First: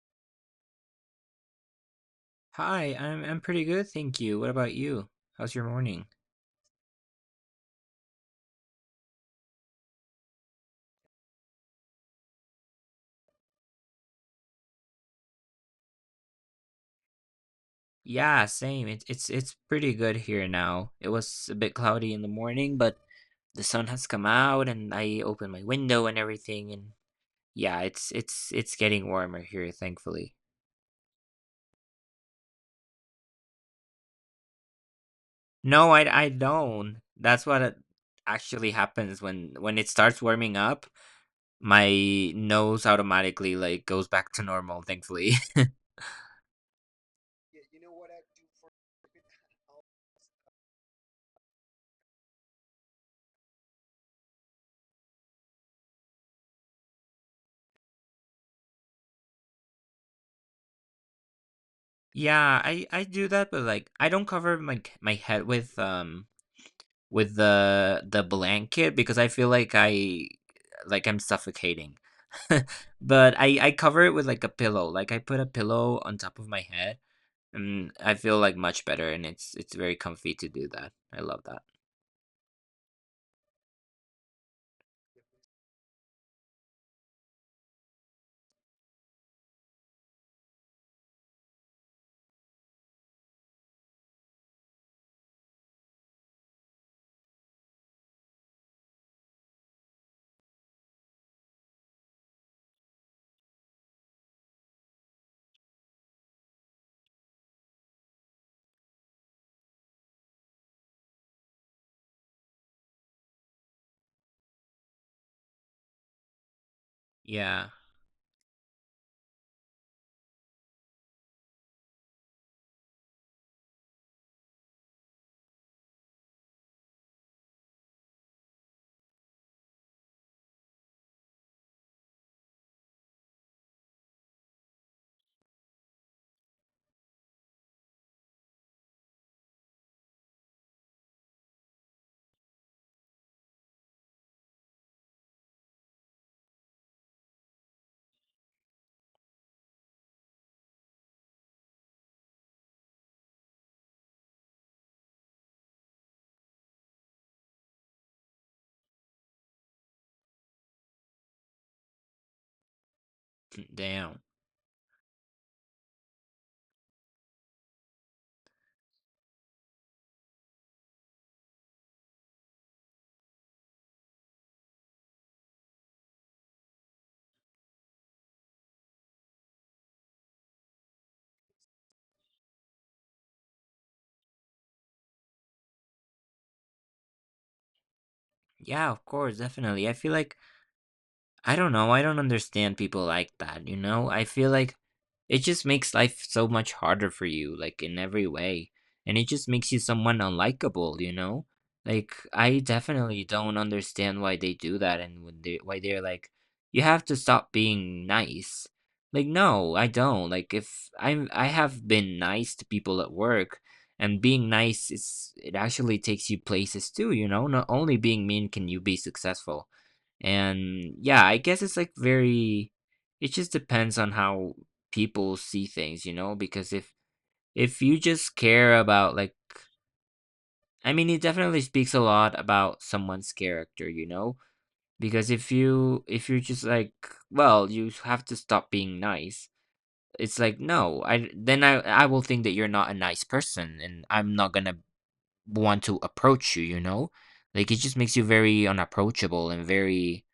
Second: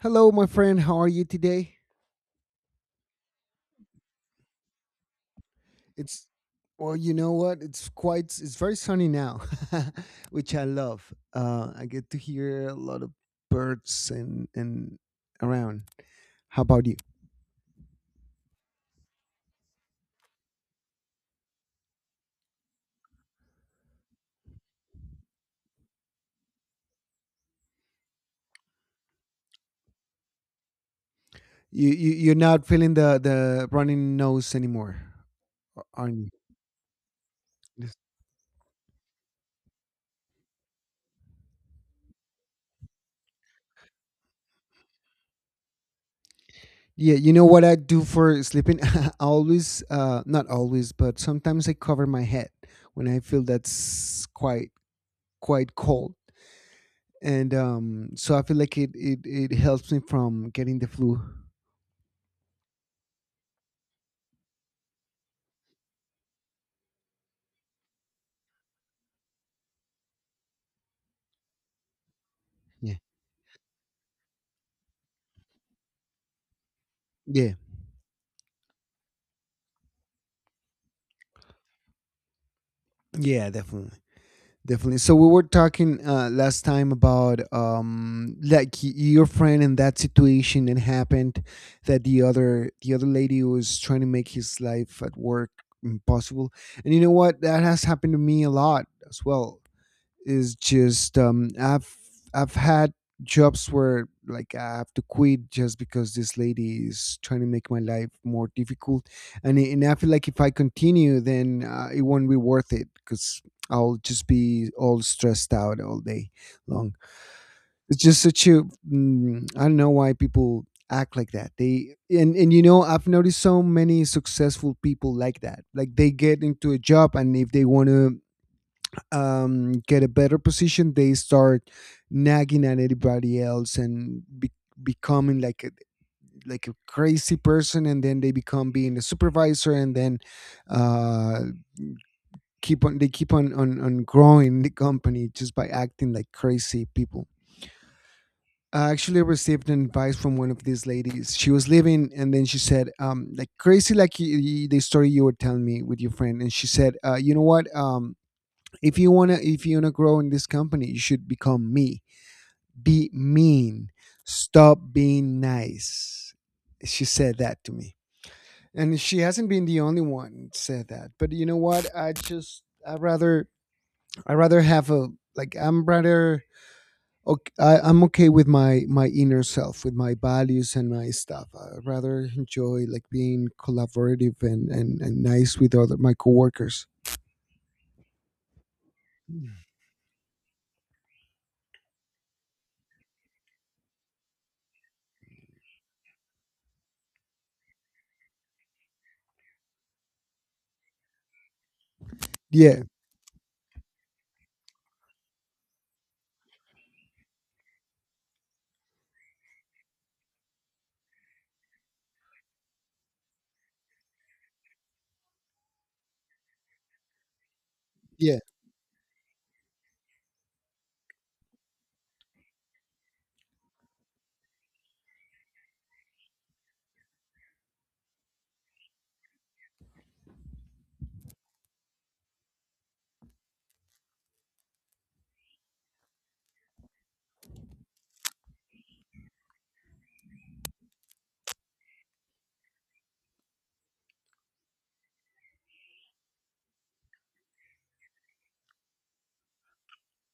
Hello, my friend. How are you today? Hi, I'm pretty good, thank you. What about you? How's your morning? It's well, you know what? It's quite. It's very sunny now, which I love. I get to hear a lot of birds and around. How about you? Yeah, same. It's pretty good here now. It was a bit cloudy in the morning, but the sun has come out and I opened my window and everything and yeah, it's getting warmer here, thankfully. You're not feeling the running nose anymore, No, are I you? don't. That's what it Yes. actually happens when it starts warming up, my nose automatically like goes back to normal, thankfully. Yeah, you know what I do for sleeping? I always, not always, but sometimes I cover my head when I feel that's quite cold. And so I feel like it helps me from getting the flu. Yeah, I do that, but like I don't cover my head with the blanket because I feel like I'm suffocating. Yeah, But I cover it with, like, a pillow, like, I put a pillow on top of my head, yeah, and I feel, like, much better, and it's very comfy to do that. I love that. yeah, definitely, definitely. So we were talking last time about like your friend and that situation and happened that the other lady was trying to make his life at work impossible. And you know what, that has happened to me a lot as well, is just I've had jobs where like I have to quit just because this lady is trying to make my life more difficult. And I feel like if I continue then it won't be worth it, cuz I'll just be all stressed out all day long. Yeah. It's just such a mm, I don't know why people act like that. They and you know, I've noticed so many successful people like that. Like they get into a job, and if they want to get a better position, they start nagging at everybody else and becoming like a crazy person, and then they become being a supervisor, and then uh, keep on they keep on growing the company just by acting like crazy people. I actually received an advice from one of these ladies. She was leaving, and then she said, like crazy, like the story you were telling me with your friend. And she said, you know what? If you wanna grow in this company, you should become me. Be mean. Damn. Stop being nice. She said that to me, and she hasn't been the only one that said that. But you know what? I rather, I rather have a, like I'm rather okay, I'm okay with my my inner self, with my values and my stuff. I rather enjoy like being collaborative and nice with other my coworkers. Yeah, of course, definitely. I feel like I don't know, I don't understand people like that, you know? I feel like it just makes life so much harder for you, like in every way. And it just makes you someone unlikable, you know? Like I Yeah, definitely don't understand why they do that and when they why they're like, you have to stop being nice. Like no, I don't. Like if I'm I have been nice to people at work and being nice is it actually takes you places too, you know? Not only being yeah. mean can you be successful. And yeah, I guess it's like very it just depends on how people see things, you know, because if you just care about like I mean it definitely speaks a lot about someone's character, you know? Because if you're just like, well, you have to stop being nice. It's like, no, I then I will think that you're not a nice person and I'm not going to want to approach you, you know? Like it just makes you very unapproachable and very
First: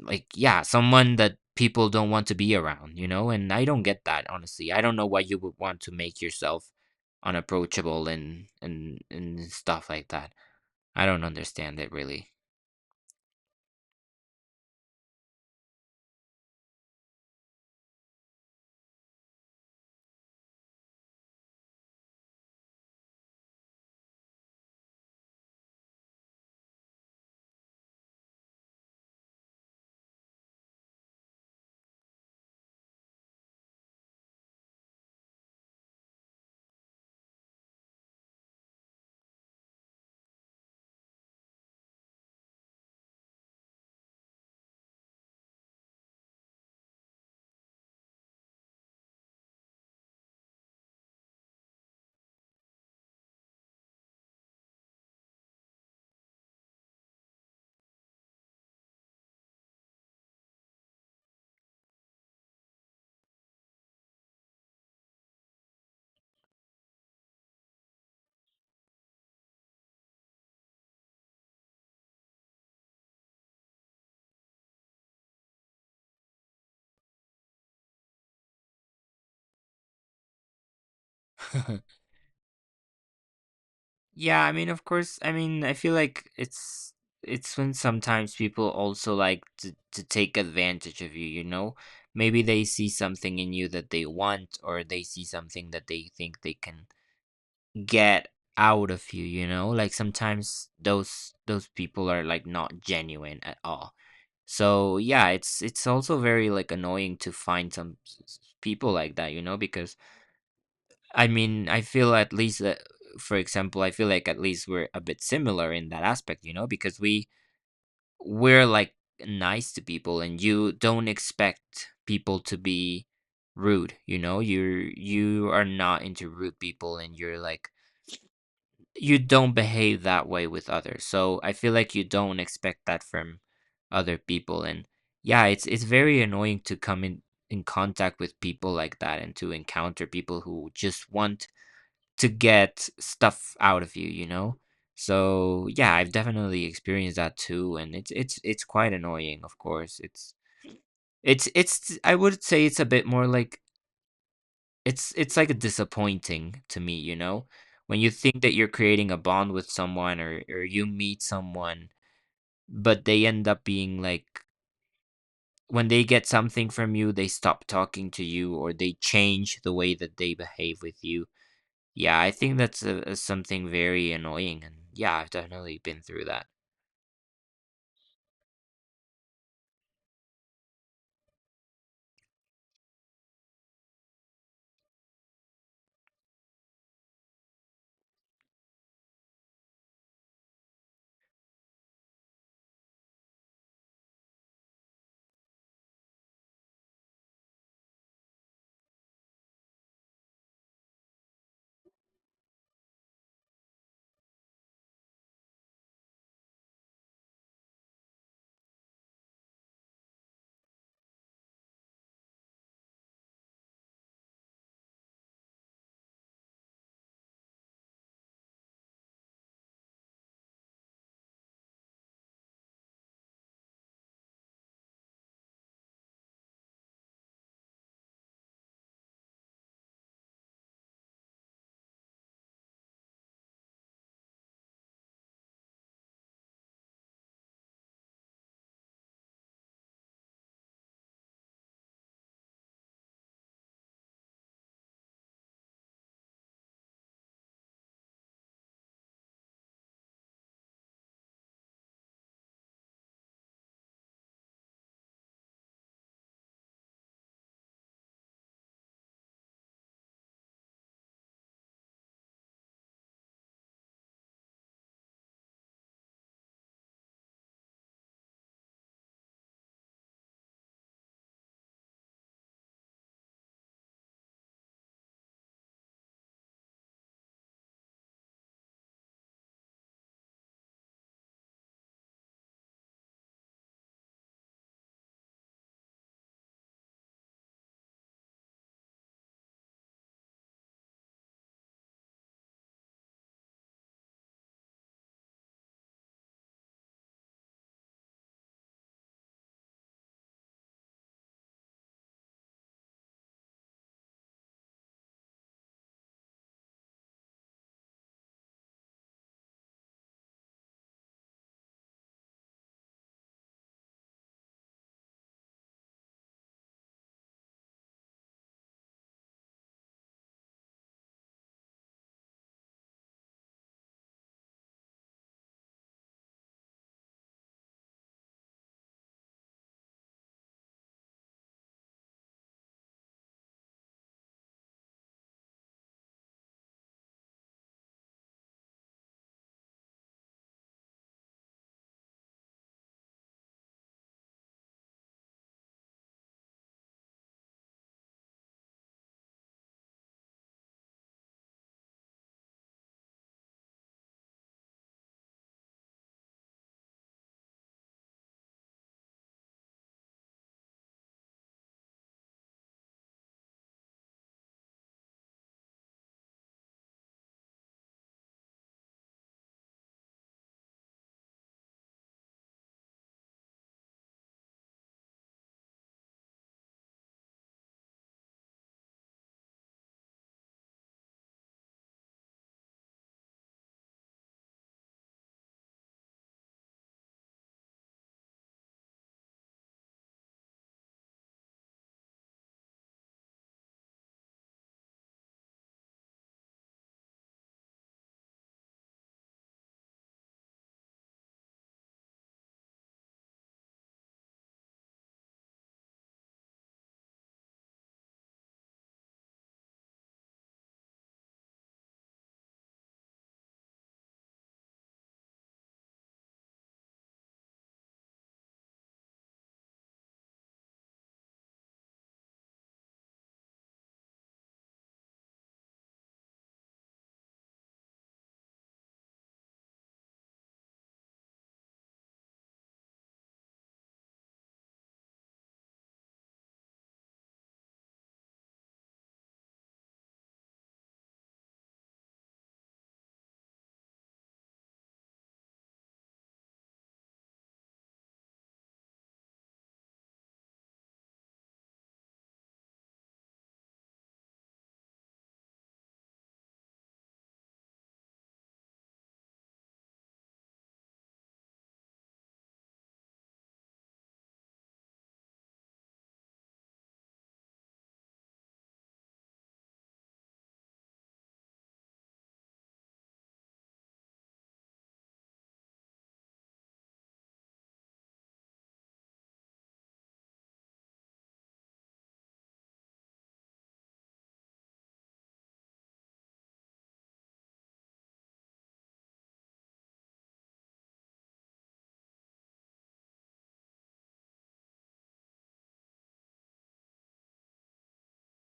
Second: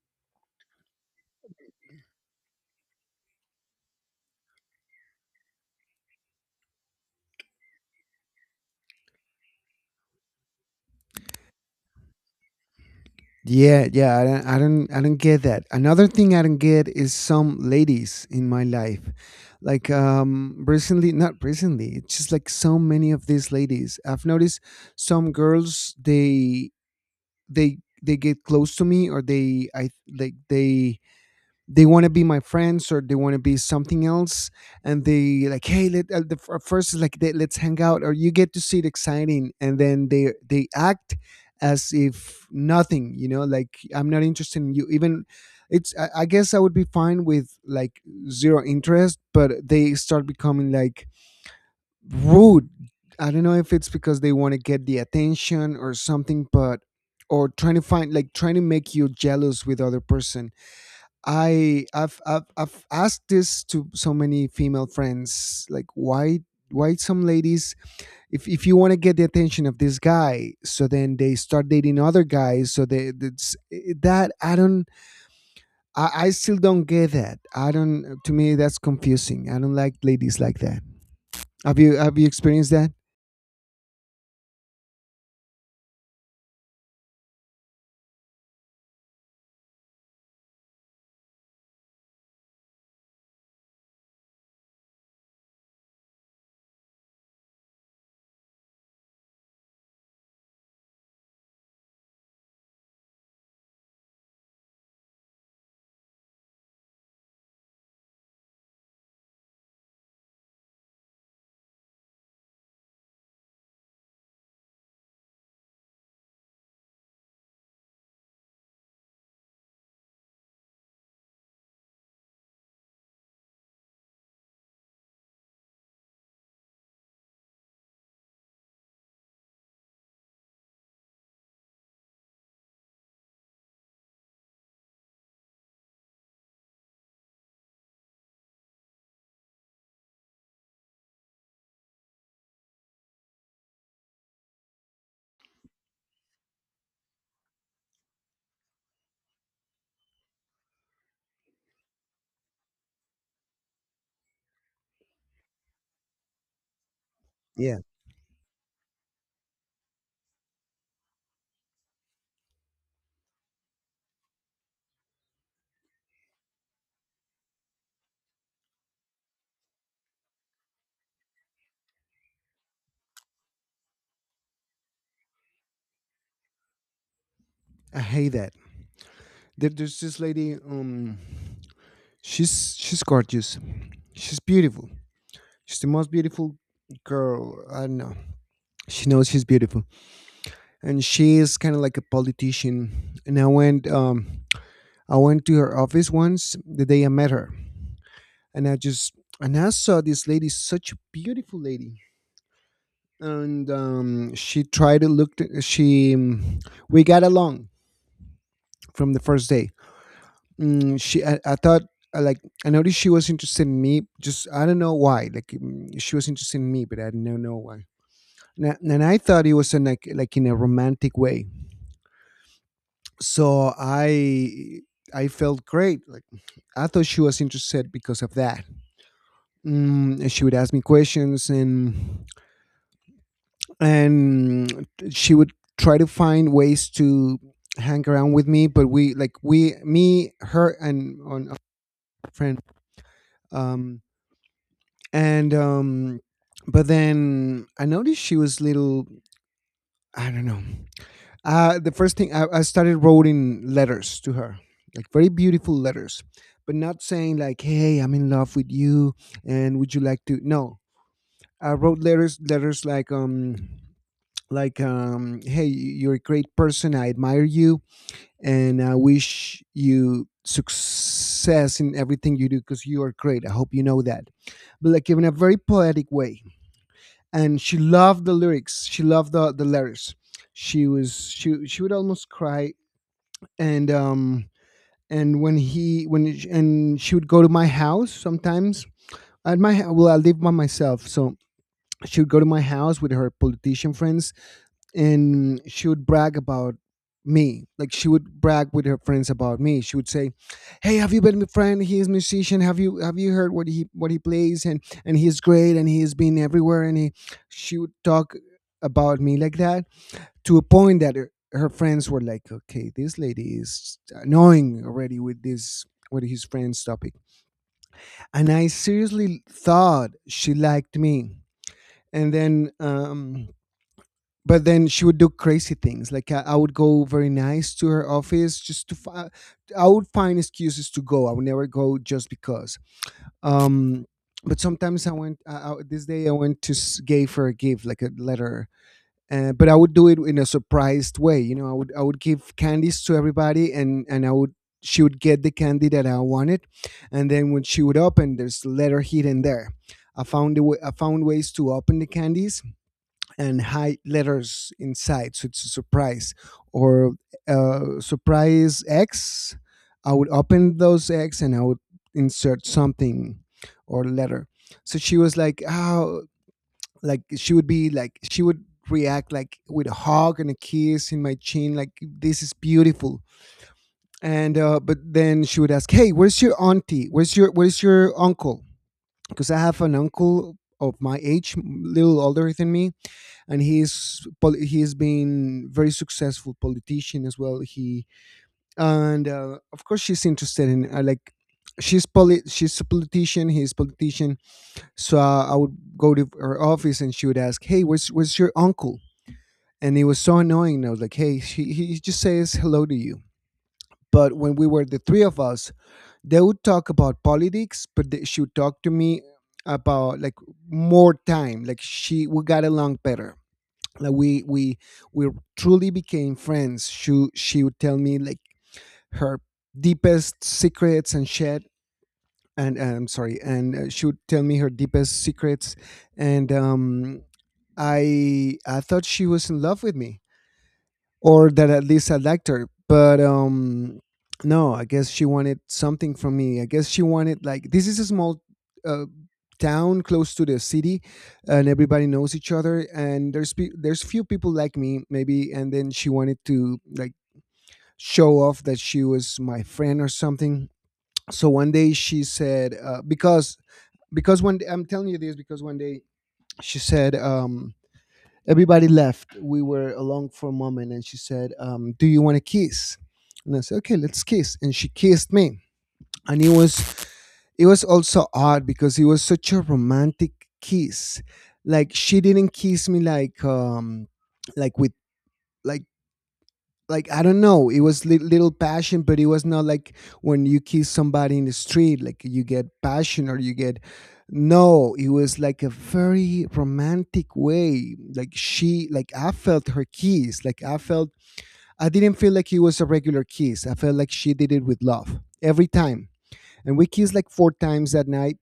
like yeah someone that people don't want to be around, you know? And I don't get that, honestly. I don't know why you would want to make yourself unapproachable and and stuff like that. I don't understand it, really. Yeah, yeah, I don't get that. Another thing I don't get is some ladies in my life, like recently, not recently. It's just like so many of these ladies. I've noticed some girls, they get close to me, or they I like they want to be my friends, or they want to be something else. And they like, hey, let the first is like, they, let's hang out, or you get to see it exciting, and then they act as if nothing, you know, like I'm not interested in you even. It's I guess I would be fine with like zero interest, but they start becoming like rude. I don't know if it's because they want to get the attention or something, but or trying to find like trying to make you jealous with other person. I I've asked this to so many female friends, like why some ladies, if you want to get the attention of this guy, so then they start dating other guys, so they that's, eh, that I don't, I still don't get that. I don't, to me that's confusing. I don't like ladies like that. Have you have you experienced that? Yeah, I mean, of course. I mean, I feel like it's when sometimes people also like to take advantage of you, you know? Maybe they see something in you that they want, or they see something that they think they can get out of you, you know? Like sometimes those people are like not genuine at all. So yeah, it's also very like annoying to find some people like that, you know, because I mean, I feel at least that, for example, I feel like at least we're a bit similar in that aspect, you know, because we're like nice to people, and you don't expect people to be rude. You know, you are not into rude people, and you're like you don't behave that way with others. So I feel like you don't expect that from other people, and yeah, it's very annoying to come in contact with people like that and to encounter people who just want to get stuff out of you, you know? So yeah, I've definitely experienced that too, and it's quite annoying, of course. It's I would say it's a bit more like it's like a disappointing to me, you know? Yeah, When you think that you're creating a bond with someone, or you meet someone, but they end up being like when they get something from you, they stop talking to you or they change the way that they behave with you. Yeah, I think that's a, something very annoying, and yeah, I've definitely been through that. I hate that. There's this lady. She's gorgeous. She's beautiful. She's the most beautiful girl. I don't know. She knows she's beautiful, and she is kind of like a politician. And I went I went to her office once the day I met her. And I just, and I saw this lady, such a beautiful lady. And she tried to look she we got along from the first day. Mm, I thought I like, I noticed she was interested in me, just I don't know why, like mm, she was interested in me, but I don't know why. And I thought it was in like in a romantic way. So I felt great, like I thought she was interested because of that. Mm, and she would ask me questions, and she would try to find ways to hang around with me, but we like we me her and on a friend um and but then I noticed she was little, I don't know. The first thing, I started writing letters to her, like very beautiful letters, but not saying like, "Hey, I'm in love with you, and would you like to?" No, I wrote letters, letters like, "Hey, you're a great person. I admire you, and I wish you success in everything you do because you are great. I hope you know that." But like in a very poetic way, and she loved the lyrics. She loved the letters. She was she would almost cry. And and when he when sh- and she would go to my house sometimes, at my, well I live by myself, so she would go to my house with her politician friends. And she would brag about me, like she would brag with her friends about me. She would say, hey, have you been my friend, he is a musician, have you heard what he, what he plays, and he's great, and he's been everywhere, and he, she would talk about me like that, to a point that her, her friends were like, okay, this lady is annoying already with this, with his friends topic. And I seriously thought she liked me. And then but then she would do crazy things, like I would go very nice to her office just to I would find excuses to go, I would never go just because um but sometimes I went, this day I went to gave her a gift, like a letter. But I would do it in a surprised way. You know, I would give candies to everybody, and I would, she would get the candy that I wanted, and then when she would open, there's letter hidden there. I found a way, I found ways to open the candies and hide letters inside, so it's a surprise. Or surprise X, I would open those eggs, and I would insert something or letter. So she was like, "Oh, like she would be like she would react like with a hug and a kiss in my chin, like this is beautiful. And but then she would ask, hey, where's your auntie, where's your uncle, because I have an uncle of my age, little older than me, and he's he's been very successful politician as well, he, and of course she's interested in like, she's she's a politician, he's politician. So I would go to her office, and she would ask, hey, where's your uncle. And it was so annoying. I was like, hey, she, he just says hello to you. But when we were the three of us, they would talk about politics, but they, she would talk to me about like more time. Like she, we got along better. Like we truly became friends. She would tell me like her deepest secrets and shit. And I'm sorry. And she would tell me her deepest secrets. And I thought she was in love with me, or that at least I liked her. But no, I guess she wanted something from me. I guess she wanted, like, this is a small uh, town close to the city, and everybody knows each other. And there's there's few people like me, maybe. And then she wanted to like show off that she was my friend or something. So one day she said because one day, I'm telling you this, because one day she said everybody left. We were alone for a moment, and she said, "Do you want to kiss?" And I said, "Okay, let's kiss." And she kissed me, and it was, it was also odd, because it was such a romantic kiss. Like she didn't kiss me like with, like like I don't know. It was little passion, but it was not like when you kiss somebody in the street, like you get passion, or you get. No, it was like a very romantic way. Like she, like I felt her kiss. Like I felt, I didn't feel like it was a regular kiss. I felt like she did it with love every time. And we kissed like four times that night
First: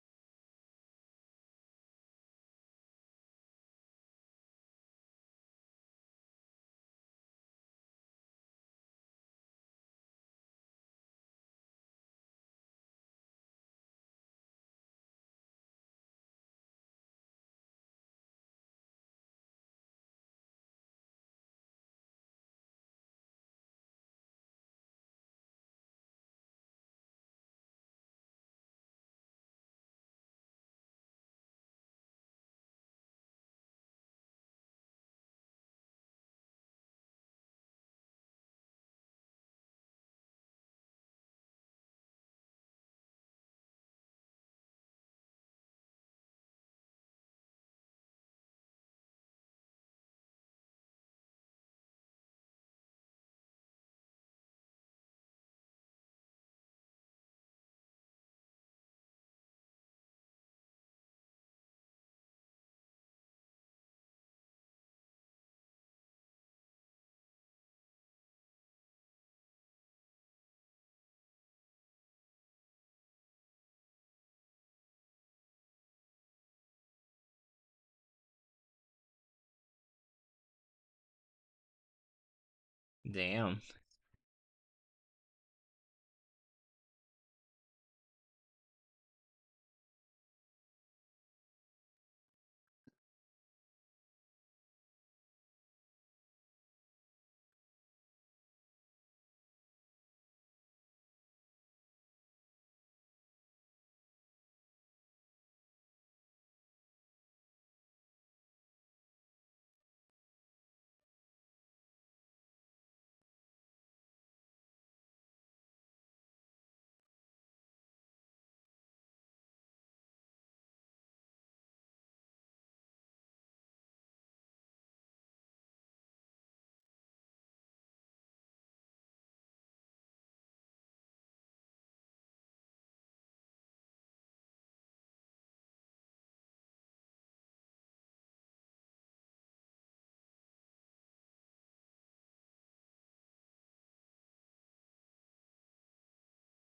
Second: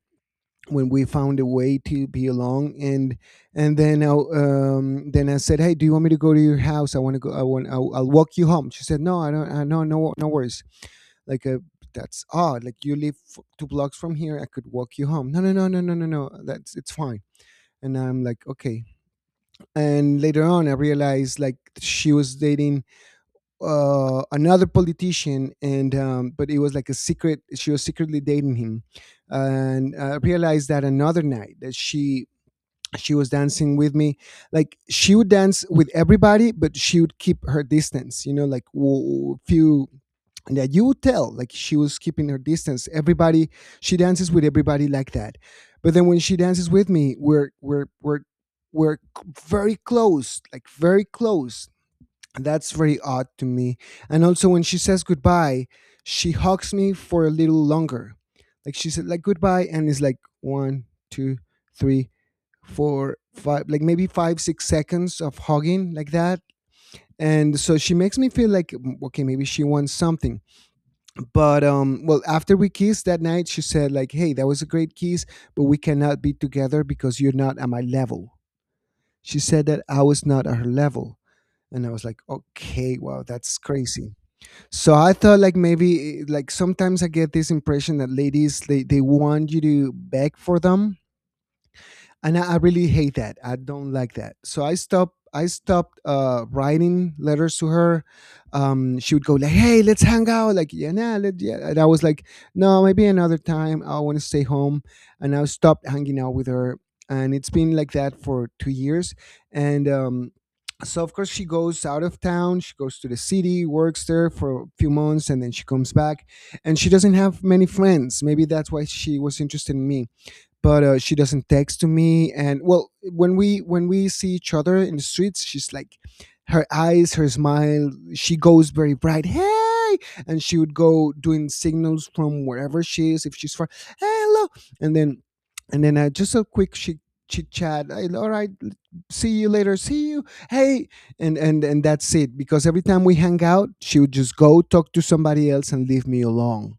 when we found a way to be along. Then I said, "Hey, do you want me to go to your house? I want to go I want I'll walk you home." She said, "No, I don't I, no, no, no worries." like uh, that's odd. Like, you live two blocks from here. I could walk you home. "No, no, no, no, no, no, no, that's it's fine." And I'm like, okay. And later on I realized like she was dating another politician, and um, but it was like a secret. She was secretly dating him. And I realized that another night that she was dancing with me. Like, she would dance with everybody, but she would keep her distance, you know, like few, that you would tell, like she was keeping her distance everybody. She dances with everybody like that. But then when she dances with me, we're very close, like very close. And that's very odd to me. And also, when she says goodbye, she hugs me for a little longer. Like, she said like goodbye and it's like 1, 2, 3 for five, like maybe 5, 6 seconds of hugging like that. And so she makes me feel like, okay, maybe she wants something. But um, well, after we kissed that night, she said like, "Hey, that was a great kiss, but we cannot be together because you're not at my level." She said that I was not at her level. And I was like, okay, wow, that's Damn. crazy. So I thought like maybe, like sometimes I get this impression that ladies, they want you to beg for them. And I really hate that. I don't like that. So I stopped. I stopped writing letters to her. She would go like, "Hey, let's hang out." Like, yeah. And I was like, "No, maybe another time. I want to stay home." And I stopped hanging out with her. And it's been like that for 2 years. And So, of course, she goes out of town. She goes to the city, works there for a few months, and then she comes back. And she doesn't have many friends. Maybe that's why she was interested in me, but she doesn't text to me. And well, when we see each other in the streets, she's like, her eyes, her smile, she goes very bright, "Hey!" And she would go doing signals from wherever she is, if she's far. "Hey, hello!" And then, just a quick, she chit chat. "Hey, all right, see you later, see you, hey." And that's it, because every time we hang out, she would just go talk to somebody else and leave me alone.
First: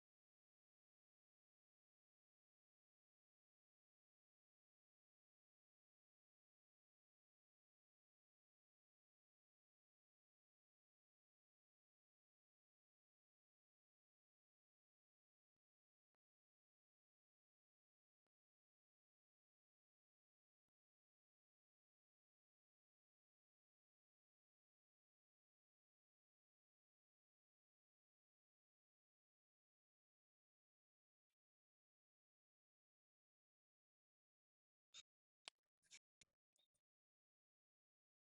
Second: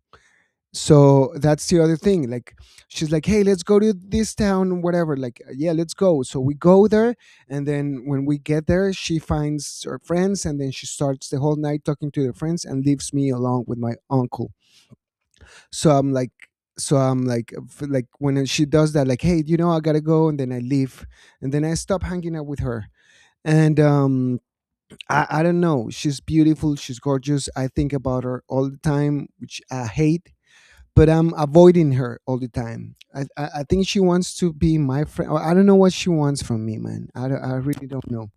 So that's the other thing. Like, she's like, "Hey, let's go to this town," whatever, like, "Yeah, let's go." So we go there, and then when we get there, she finds her friends, and then she starts the whole night talking to her friends and leaves me alone with my uncle. so i'm like so I'm like, like when she does that, like, "Hey, you know, I gotta go," and then I leave. And then I stop hanging out with her. And um, I don't know. She's beautiful, she's gorgeous. I think about her all the time, which I hate, but I'm avoiding her all the time. I think she wants to be my friend. I don't know what she wants from me, man. I really don't know.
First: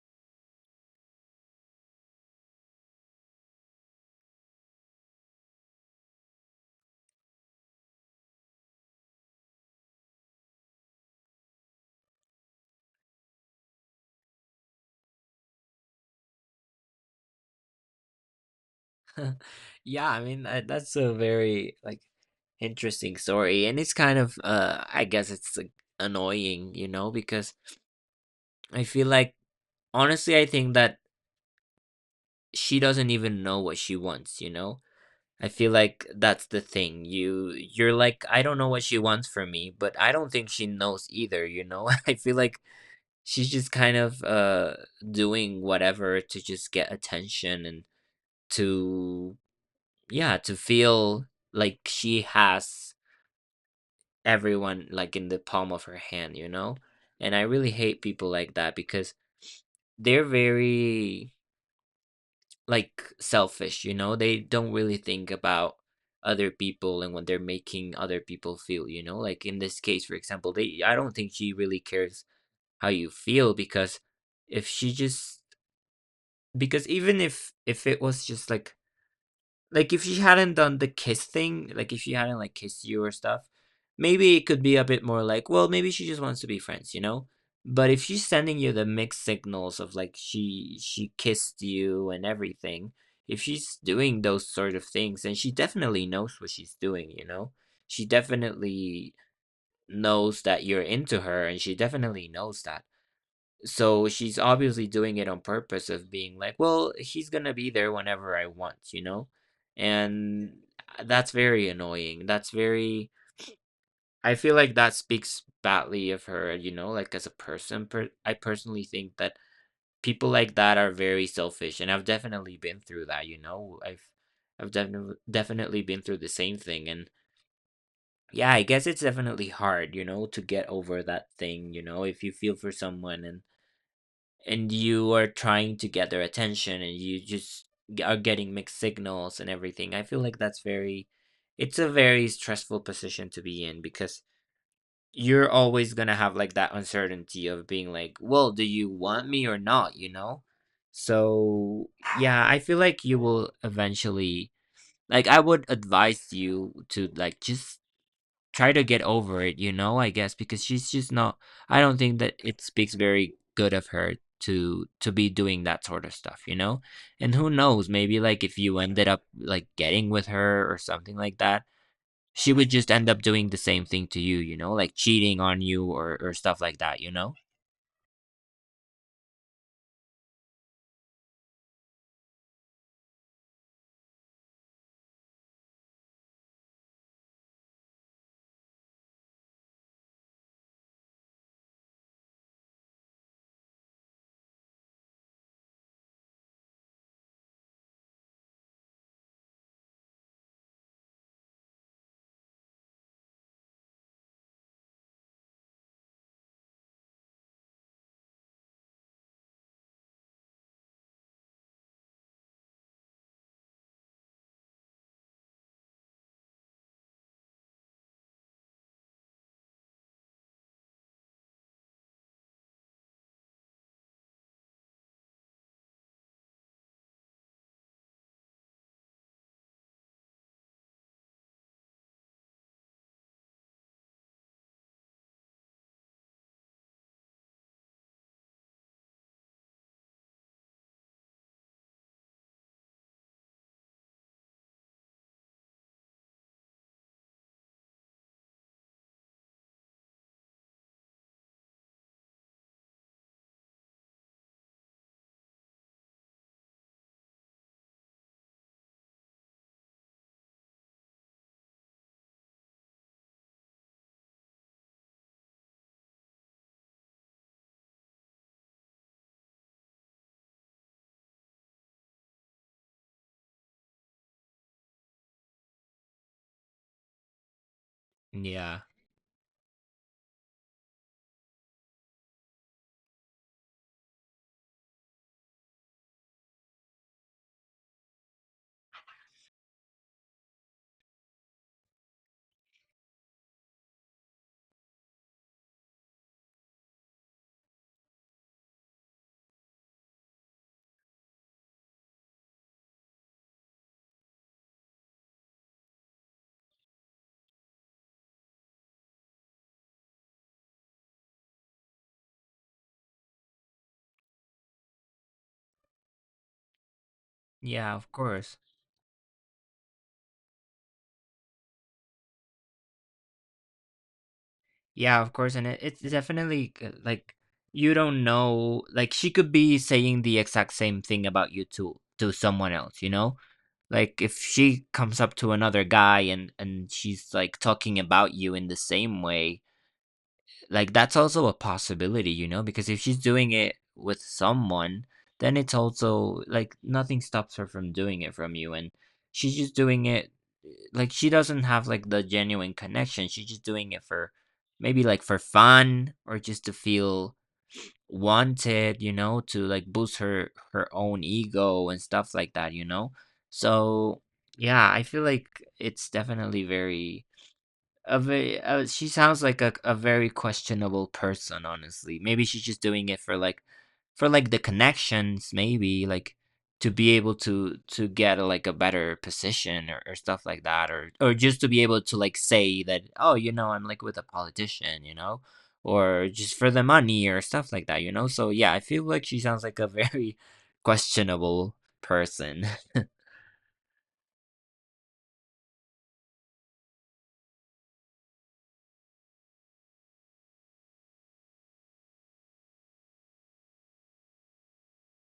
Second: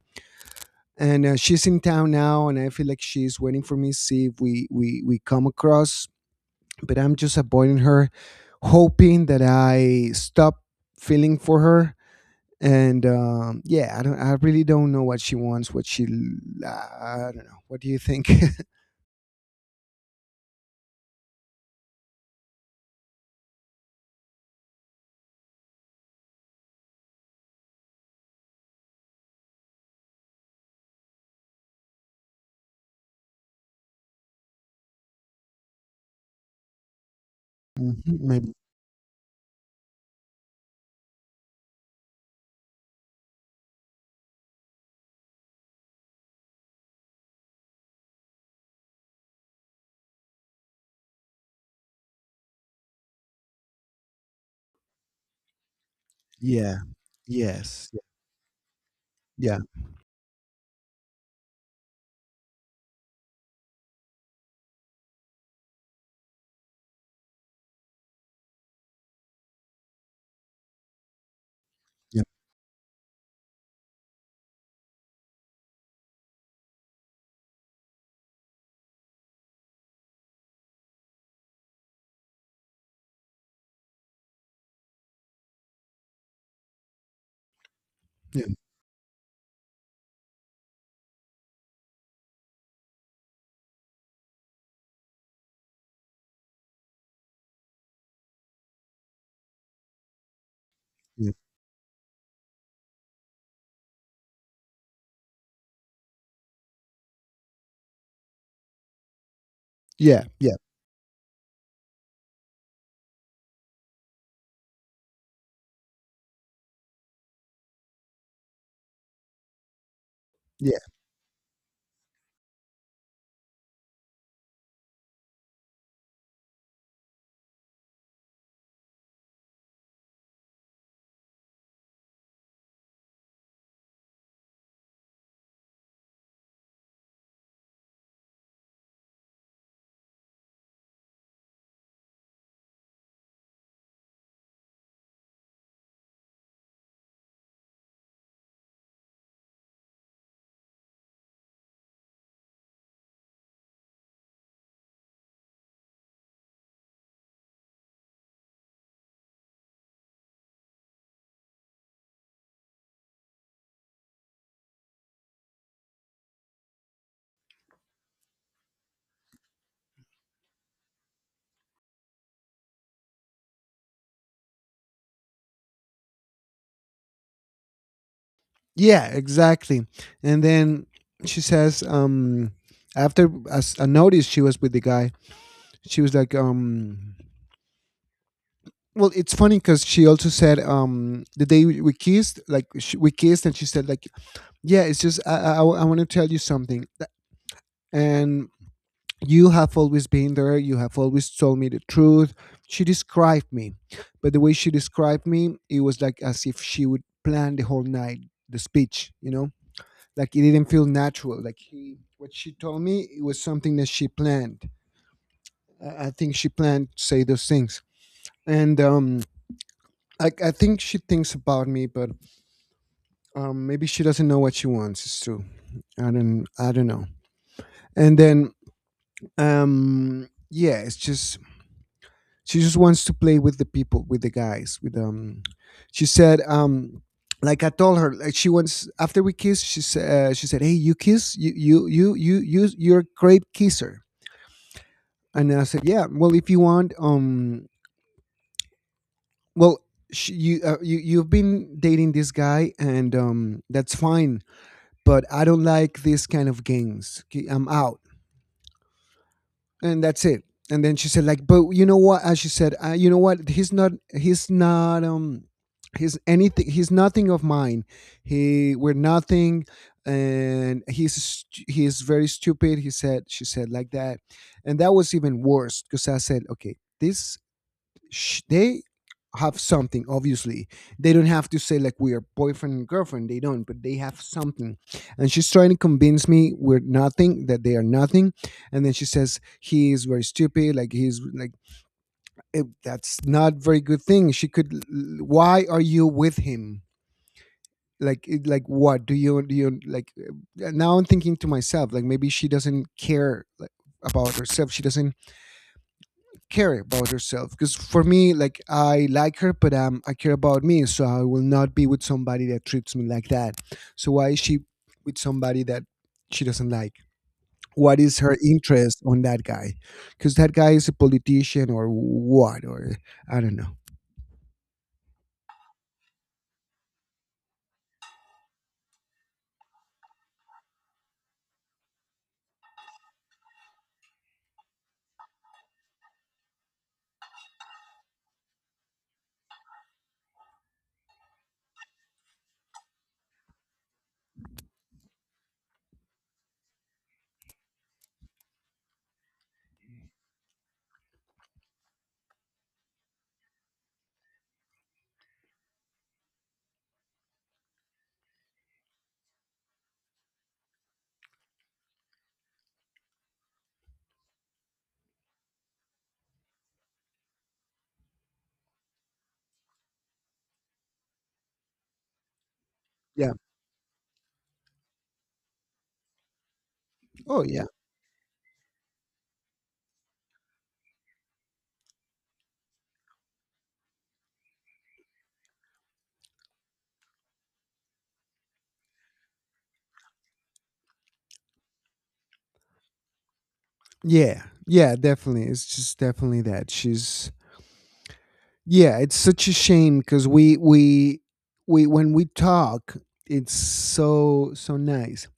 And she's in town now, and I feel like she's waiting for me to see if we come across. But I'm just avoiding her, hoping that I stop feeling for her. And Yeah, I don't. I really don't know what she wants. I don't know. What do you think? Yeah, I mean that, that's a very like interesting story and it's kind of I guess it's like, annoying, you know, because I feel like honestly I think that she doesn't even know what she wants, you know? I feel like that's the thing. You're Mhm. like I Maybe. don't know what she wants from me, but I don't think she knows either, you know? I feel like she's just kind of, doing whatever to just get attention and to yeah, to feel like she has everyone, like, in the palm of her hand, you know? Yeah. And I really Yes. hate people like that because Yeah. they're very, like, selfish, you know? They don't really think about other people and what they're making other people feel, you know? Like, in this case, for example, they I don't think she really Yeah. cares how you feel because if she just because even if it was just like if she hadn't done the kiss thing, like if she hadn't like kissed you or stuff, maybe it could be a bit more like, well, maybe she just wants to be friends, you know? But if she's Yeah. sending you the mixed signals of like she kissed you and everything, if she's doing those sort of things, and she definitely knows what she's doing, you know? She definitely knows that you're into Yeah. her and she definitely knows that. So she's obviously doing it on purpose of being like, well, he's gonna be there whenever I want, you know? Yeah. Yeah. And that's very annoying. That's very, I feel like that speaks badly of her, you know, like as a person. I personally think that people like that are very selfish, and I've definitely been through that, you know? I've definitely been through the same thing, and yeah, I guess it's definitely hard, you know, to get over that thing, you know, if you feel for someone and you are trying to get their attention and you just are getting mixed signals and everything. I feel like that's very, it's a very stressful position to be in because you're always going to have like that uncertainty of being like, well, do you want me or not? You know? So, yeah, I feel like you will eventually, like, I would advise you to like just try to get over it, you know, I guess, because she's just not I don't think that it speaks very good of her to be doing that sort of stuff, you know? And who knows, maybe like if you ended up like getting with her or something like that, she would just end up doing the same thing to you, you know, like cheating on you or stuff like that, you know? Yeah, exactly. And then she says, after as I noticed she was with the guy, she was like, well, it's funny because she also said, the day we kissed, like sh we kissed, and she said like, yeah, it's just, I want to tell you something. And you have always been there. You have always told me the truth. She described me, but the way she described me, it was like as if she would plan the whole night, the speech, you know. Like, it didn't feel natural. Like, he what she told me, it was something that she planned. I think she planned to say those things. And um, I think she thinks about me, but um, maybe she doesn't know what she wants. It's true. I don't know. And then, um, yeah, it's just she just wants to play with the people, with the guys, with, she said, like, I told her, like, she wants, after we kissed, she said, "Hey, you kiss, you're a great kisser." And I said, yeah, well, if you want, well, you, you, you've been dating this guy, and that's fine. But I don't like this kind of games. 'Kay, I'm out, and that's it. And then she said like, "But you know what?" As she said, "You know what? He's not. He's not. He's anything. He's nothing of mine. He We're nothing," and "He's he's very stupid," he said. She said like that. And that was even worse, because I said, okay, Yeah. they have something obviously. They don't have to say like, "We are boyfriend and girlfriend," they don't, but they have something. And she's trying to convince me we're nothing, that they are nothing. And then she says he is very stupid. Like, he's like, that's not very good thing she could. Why are you with him? Like, like, what do you, now I'm thinking to myself, like, maybe she doesn't care, like, about herself. She doesn't care about herself, because for me, like, I like her, but um, I care about me. So I will not be with somebody that treats me like that. So why is she with somebody that she doesn't like? Yeah, What of is her course. interest on that guy? Because that guy is a politician or what? Or I don't know. Yeah, of course, and it's definitely like you don't know. Like she could be saying the exact same thing about you to someone else. You know, like if she comes up to another guy and she's like talking about you in the same way, like that's also a possibility, you know, because if she's doing it with someone, then it's also like nothing stops her from doing it from you and she's just doing it like she doesn't have like the genuine connection. She's just doing it for maybe like for fun or just to feel wanted, you know, to like boost her own ego and stuff like that, you know. So, yeah, I feel like it's definitely very a very, she sounds like a very questionable person, honestly. Maybe she's just doing it Yeah. For like the connections, maybe like to be able Oh yeah. To get like a better position, or stuff like that, or just to be able to like say that, oh, you know, I'm like with a politician, you know, or just for the money or stuff like that, you know. So yeah, I feel like she sounds like a very questionable person. Yeah, yeah, definitely. It's just definitely that she's, yeah, it's such a shame, because we when we talk, it's so, so nice.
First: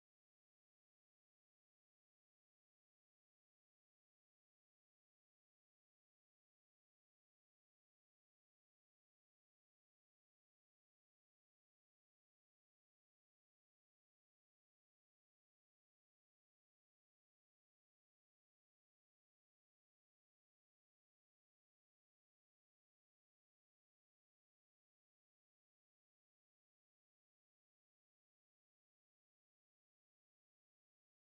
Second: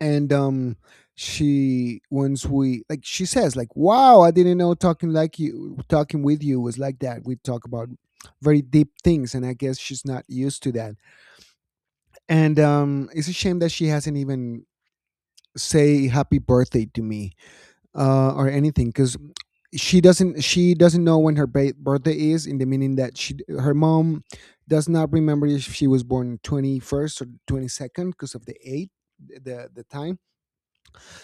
And um, she says like, "Wow, I didn't know talking, like, you, talking with you was like that." We talk about very deep things, and I guess she's not used to that. And um, it's a shame that she hasn't even say happy birthday to me, or anything, because she doesn't know when her birthday is, in the meaning that she her mom does not remember if she was born 21st or 22nd because of the eight, the time.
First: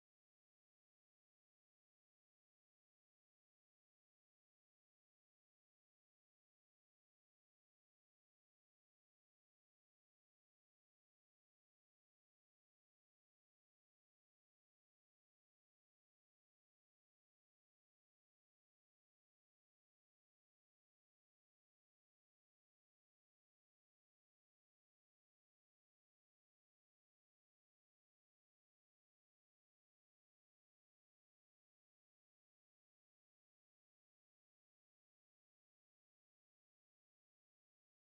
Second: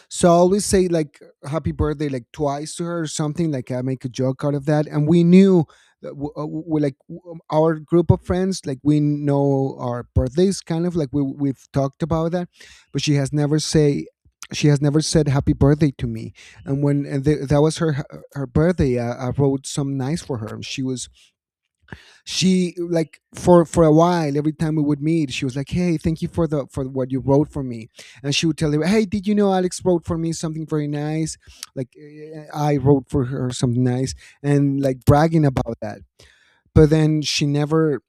So I always say like happy birthday like twice to her or something. Like, I make a joke out of that. And we knew that, our group of friends, like, we know our birthdays, kind of. Like, we've talked about that. But she has never say she has never said happy birthday to me. And that was her, her birthday, I wrote some nice for her. And she was, she like, for a while, every time we would meet, she was like, "Hey, thank you for the, for what you wrote for me." And she would tell you, "Hey, did you know Alex wrote for me something very nice?" Like, I wrote for her something nice, and like bragging about that. But then she never,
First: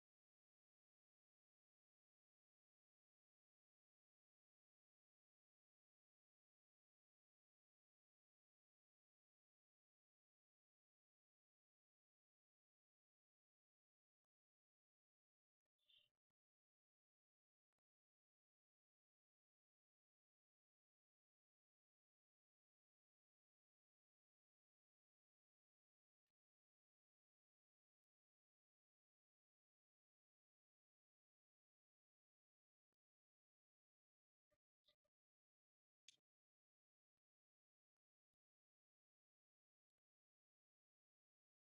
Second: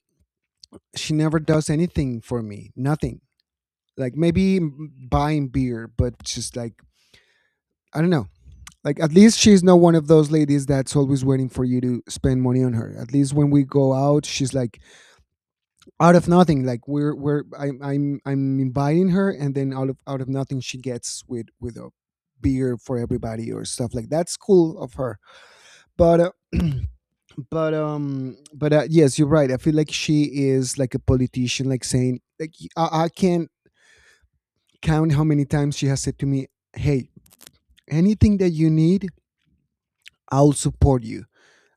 she never does anything for me. Nothing. Like, maybe buying beer, but just like, I don't know. Like, at least she's not one of those ladies that's always waiting for you to spend money on her. At least when we go out, she's like, out of nothing, like, we're I'm inviting her, and then out of, nothing, she gets with a beer for everybody or stuff like That's cool of her. But but yes, you're right. I feel like she is like a politician, like saying like, I can't count how many times she has said to me, "Hey, anything that you need, I'll support you.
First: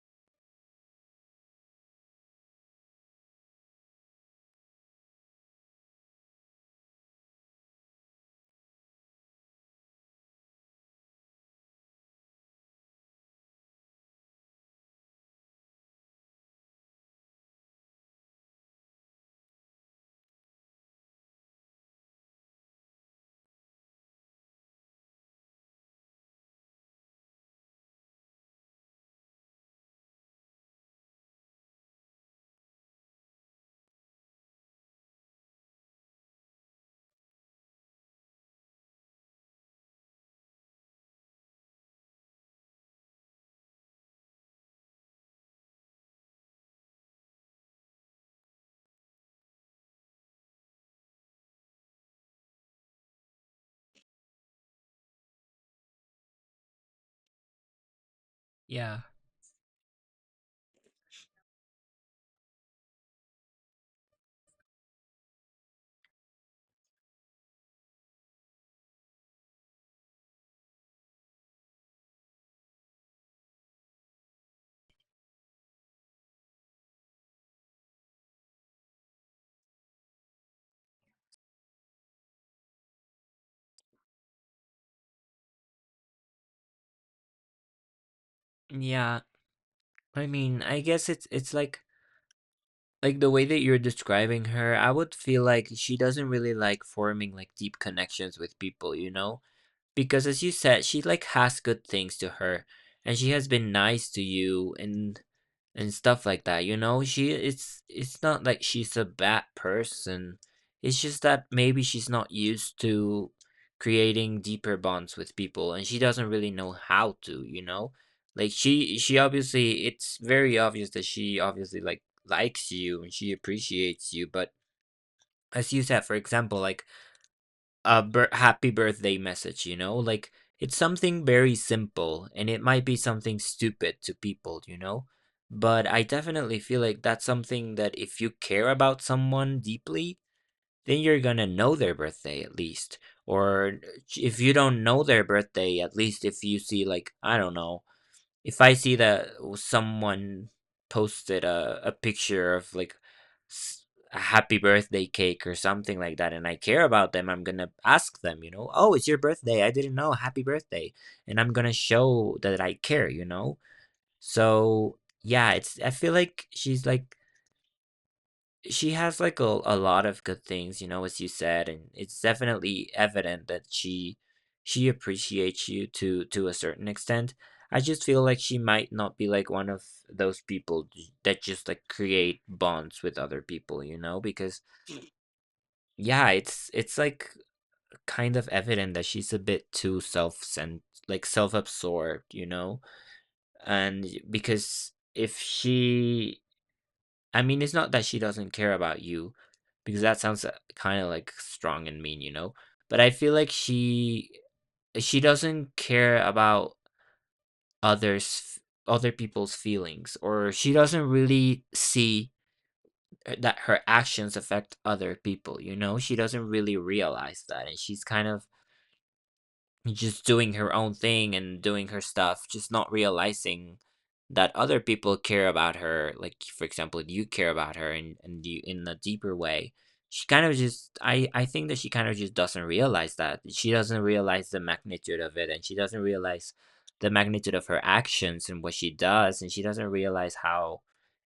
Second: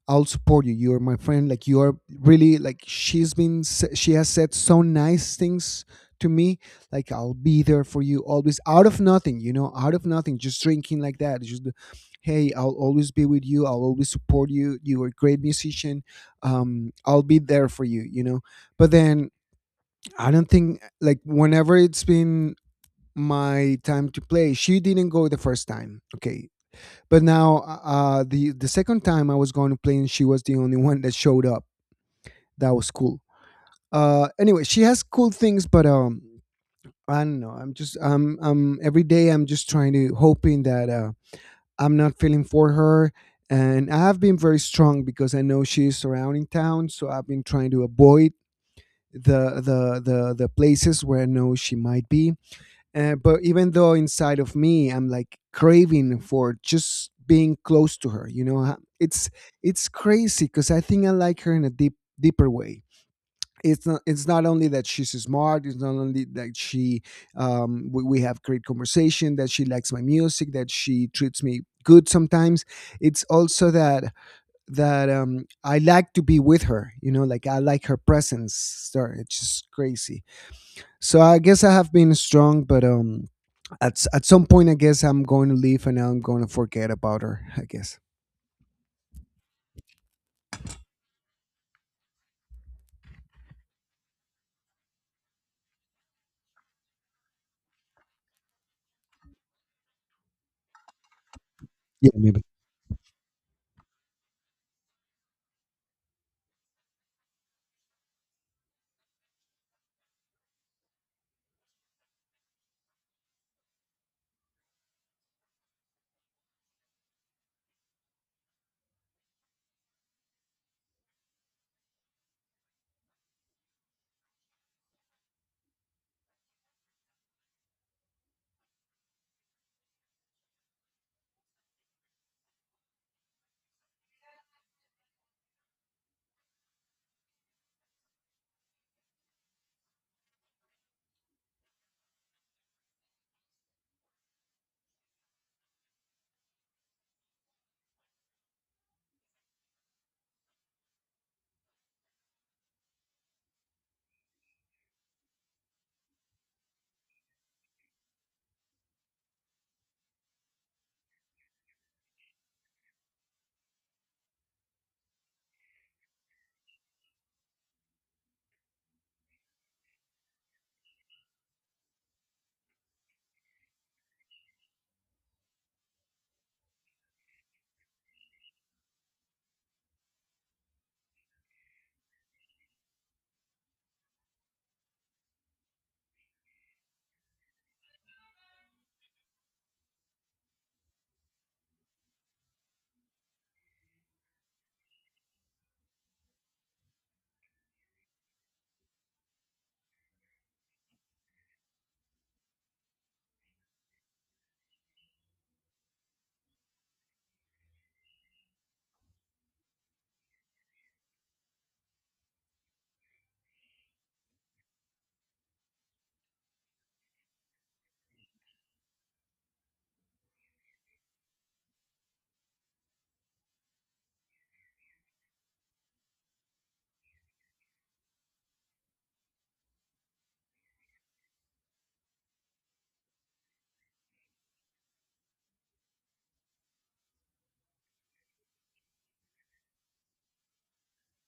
I'll support you. You're my friend." Like you are really like she has said so nice things to me. Like I'll be there for you always out of nothing, out of nothing, just drinking like that. Just hey, I'll always be with you. I'll always support you. You are a great musician. I'll be there for you, you know. But then I don't think like whenever it's been my time to play, she didn't go the first time. Okay, but now, the second time I was going to play, and she was the only one that showed up. That was cool. Anyway, she has cool things, but I don't know. I'm every day I'm just trying to hoping that I'm not feeling for her, and I have been very strong because I know she is surrounding town, so I've been trying to avoid the places where I know she might be. But even though inside of me, I'm like craving for just being close to her. You know, Yeah. it's crazy because I think I like her in a deep, deeper way. It's not. It's not only that she's smart. It's not only that she. We have great conversation. That she likes my music. That she treats me good sometimes. It's also that I like to be with her. You know, like I like her presence. Sorry, it's just crazy. So I guess I have been strong, but at some point, I guess I'm going to leave and I'm going to forget about her. I guess Yeah. I mean, I guess it's like the way that you're describing her, I would feel like she doesn't really like forming like deep connections with people, you know? Because as you said, she like has good yeah, things to maybe. her and she has been nice to you and stuff like that, you know? She it's not like she's a bad person. It's just that maybe she's not used to creating deeper bonds with people and she doesn't really know how to, you know? Like she obviously it's very obvious that she obviously like likes you and she appreciates you, but as you said, for example, like a happy birthday message, you know? Like it's something very simple and it might be something stupid to people, you know? But I definitely feel like that's something that if you care about someone deeply, then you're gonna know their birthday at least. Or if you don't know their birthday, at least if you see, like, I don't know, if I see that someone posted a picture of like s- a happy birthday cake or something like that, and I care about them, I'm gonna ask them, you know, oh, it's your birthday. I didn't know. Happy birthday. And I'm gonna show that I care, you know? So yeah, it's, I feel like she's like she has like a lot of good things, you know, as you said, and it's definitely evident that she appreciates you to a certain extent. I just feel like she might not be like one of those people that just like create bonds with other people, you know, because yeah, it's like kind of evident that she's a bit too self cent like self-absorbed, you know. And because if she I mean, it's not that she doesn't care about you, because that sounds kind of like strong and mean, you know. But I feel like she doesn't care about others other people's feelings, or she doesn't really see that her actions affect other people. You know, she doesn't really realize that, and she's kind of just doing her own thing and doing her stuff, just not realizing that other people care about her. Like for example, you care about her and you in a deeper way. She kind of just I think that she kind of just doesn't realize that. She doesn't realize the magnitude of it and she doesn't realize the magnitude of her actions and what she does and she doesn't realize how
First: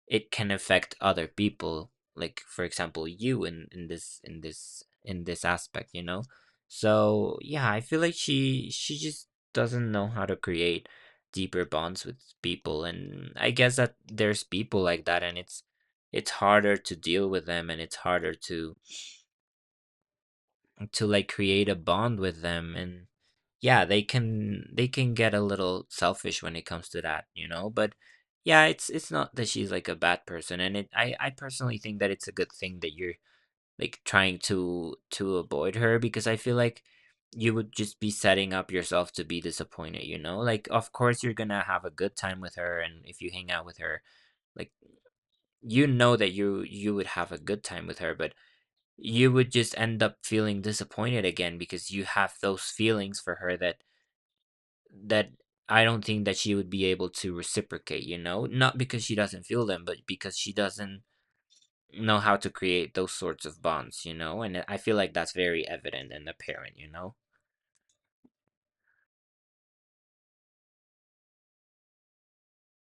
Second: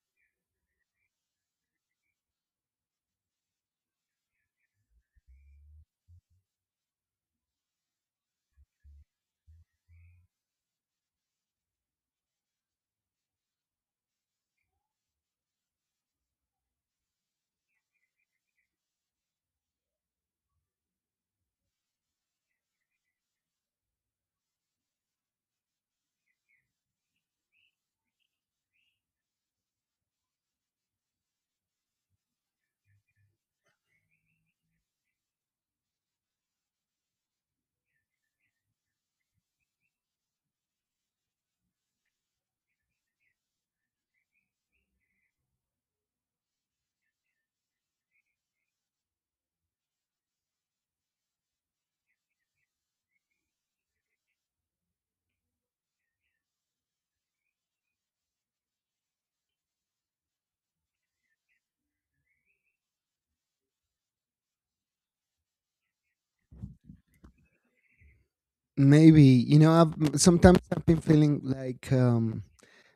it can affect other people, like for example you, in this in this aspect, you know. So yeah, I feel like she just doesn't know how to create deeper bonds with people, and I guess that there's people like that, and it's harder to deal with them, and it's harder to like create a bond with them. And yeah, they can get a little selfish when it comes to that, you know. But yeah, it's not that she's like a bad person, and it I personally think that it's a good thing that you're like trying to avoid her, because I feel like you would just be setting up yourself to be disappointed, you know. Like of course you're gonna have a good time with her, and if you hang out with her, like you know that you would have a good time with her, but you would just end up feeling disappointed again because you have those feelings for her that that I don't think that she would be able to reciprocate, you know? Not because she doesn't feel them, but because she doesn't know how to create those sorts of bonds, you know? And I feel like that's very evident and apparent, you know? Maybe you know I've sometimes I've been feeling like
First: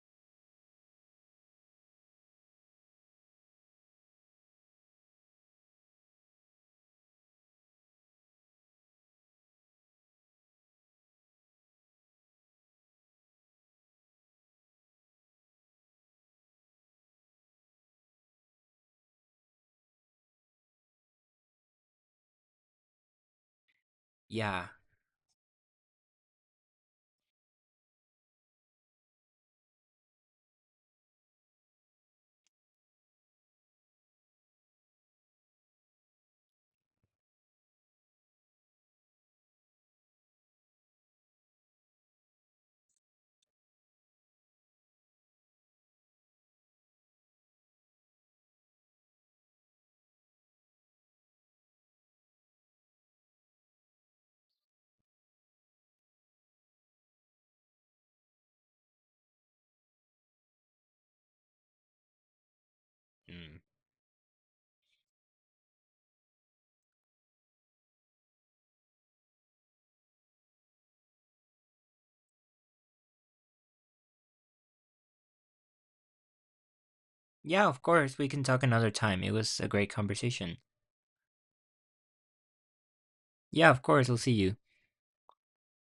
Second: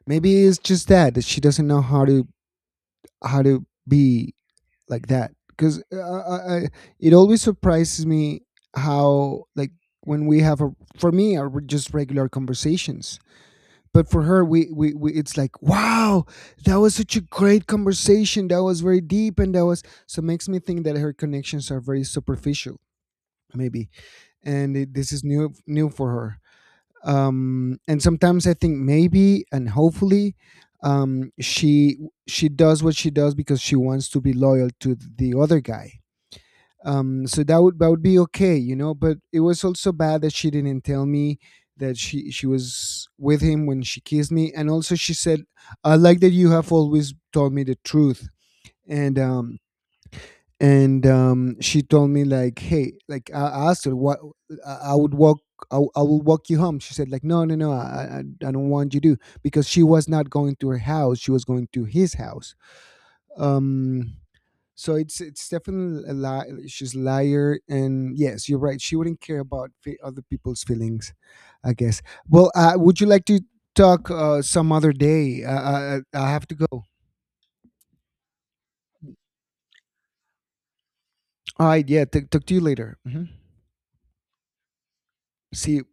maybe it's just that she doesn't know how to be like that because it always surprises me how like when we have a for me are just regular conversations but for her we it's like wow that was such a great conversation that was very deep and that was so makes me think that her connections are very superficial maybe Yeah. and it, this is new for her, and sometimes I think maybe and hopefully um she she does what she does because she wants to be loyal to the other guy. So that would be okay you know, but it was also bad that she didn't tell me that she was with him when she kissed me. And also she said I like that you have always told me the truth. And um and She told me like hey, like I asked her what I would walk I will walk you home. She said like no no no, I don't want you to, because she was not going to her house, she was going to his house. Mm. um so it's definitely a lie. She's a liar, and yes, you're right. She wouldn't care about other people's feelings, I guess. Well, would you like to talk some other day? I have to go. All Yeah, of course. We can talk another time. It was a great conversation. right, yeah. Talk to you later. Hmm. Yeah, of course. I'll see you. See you.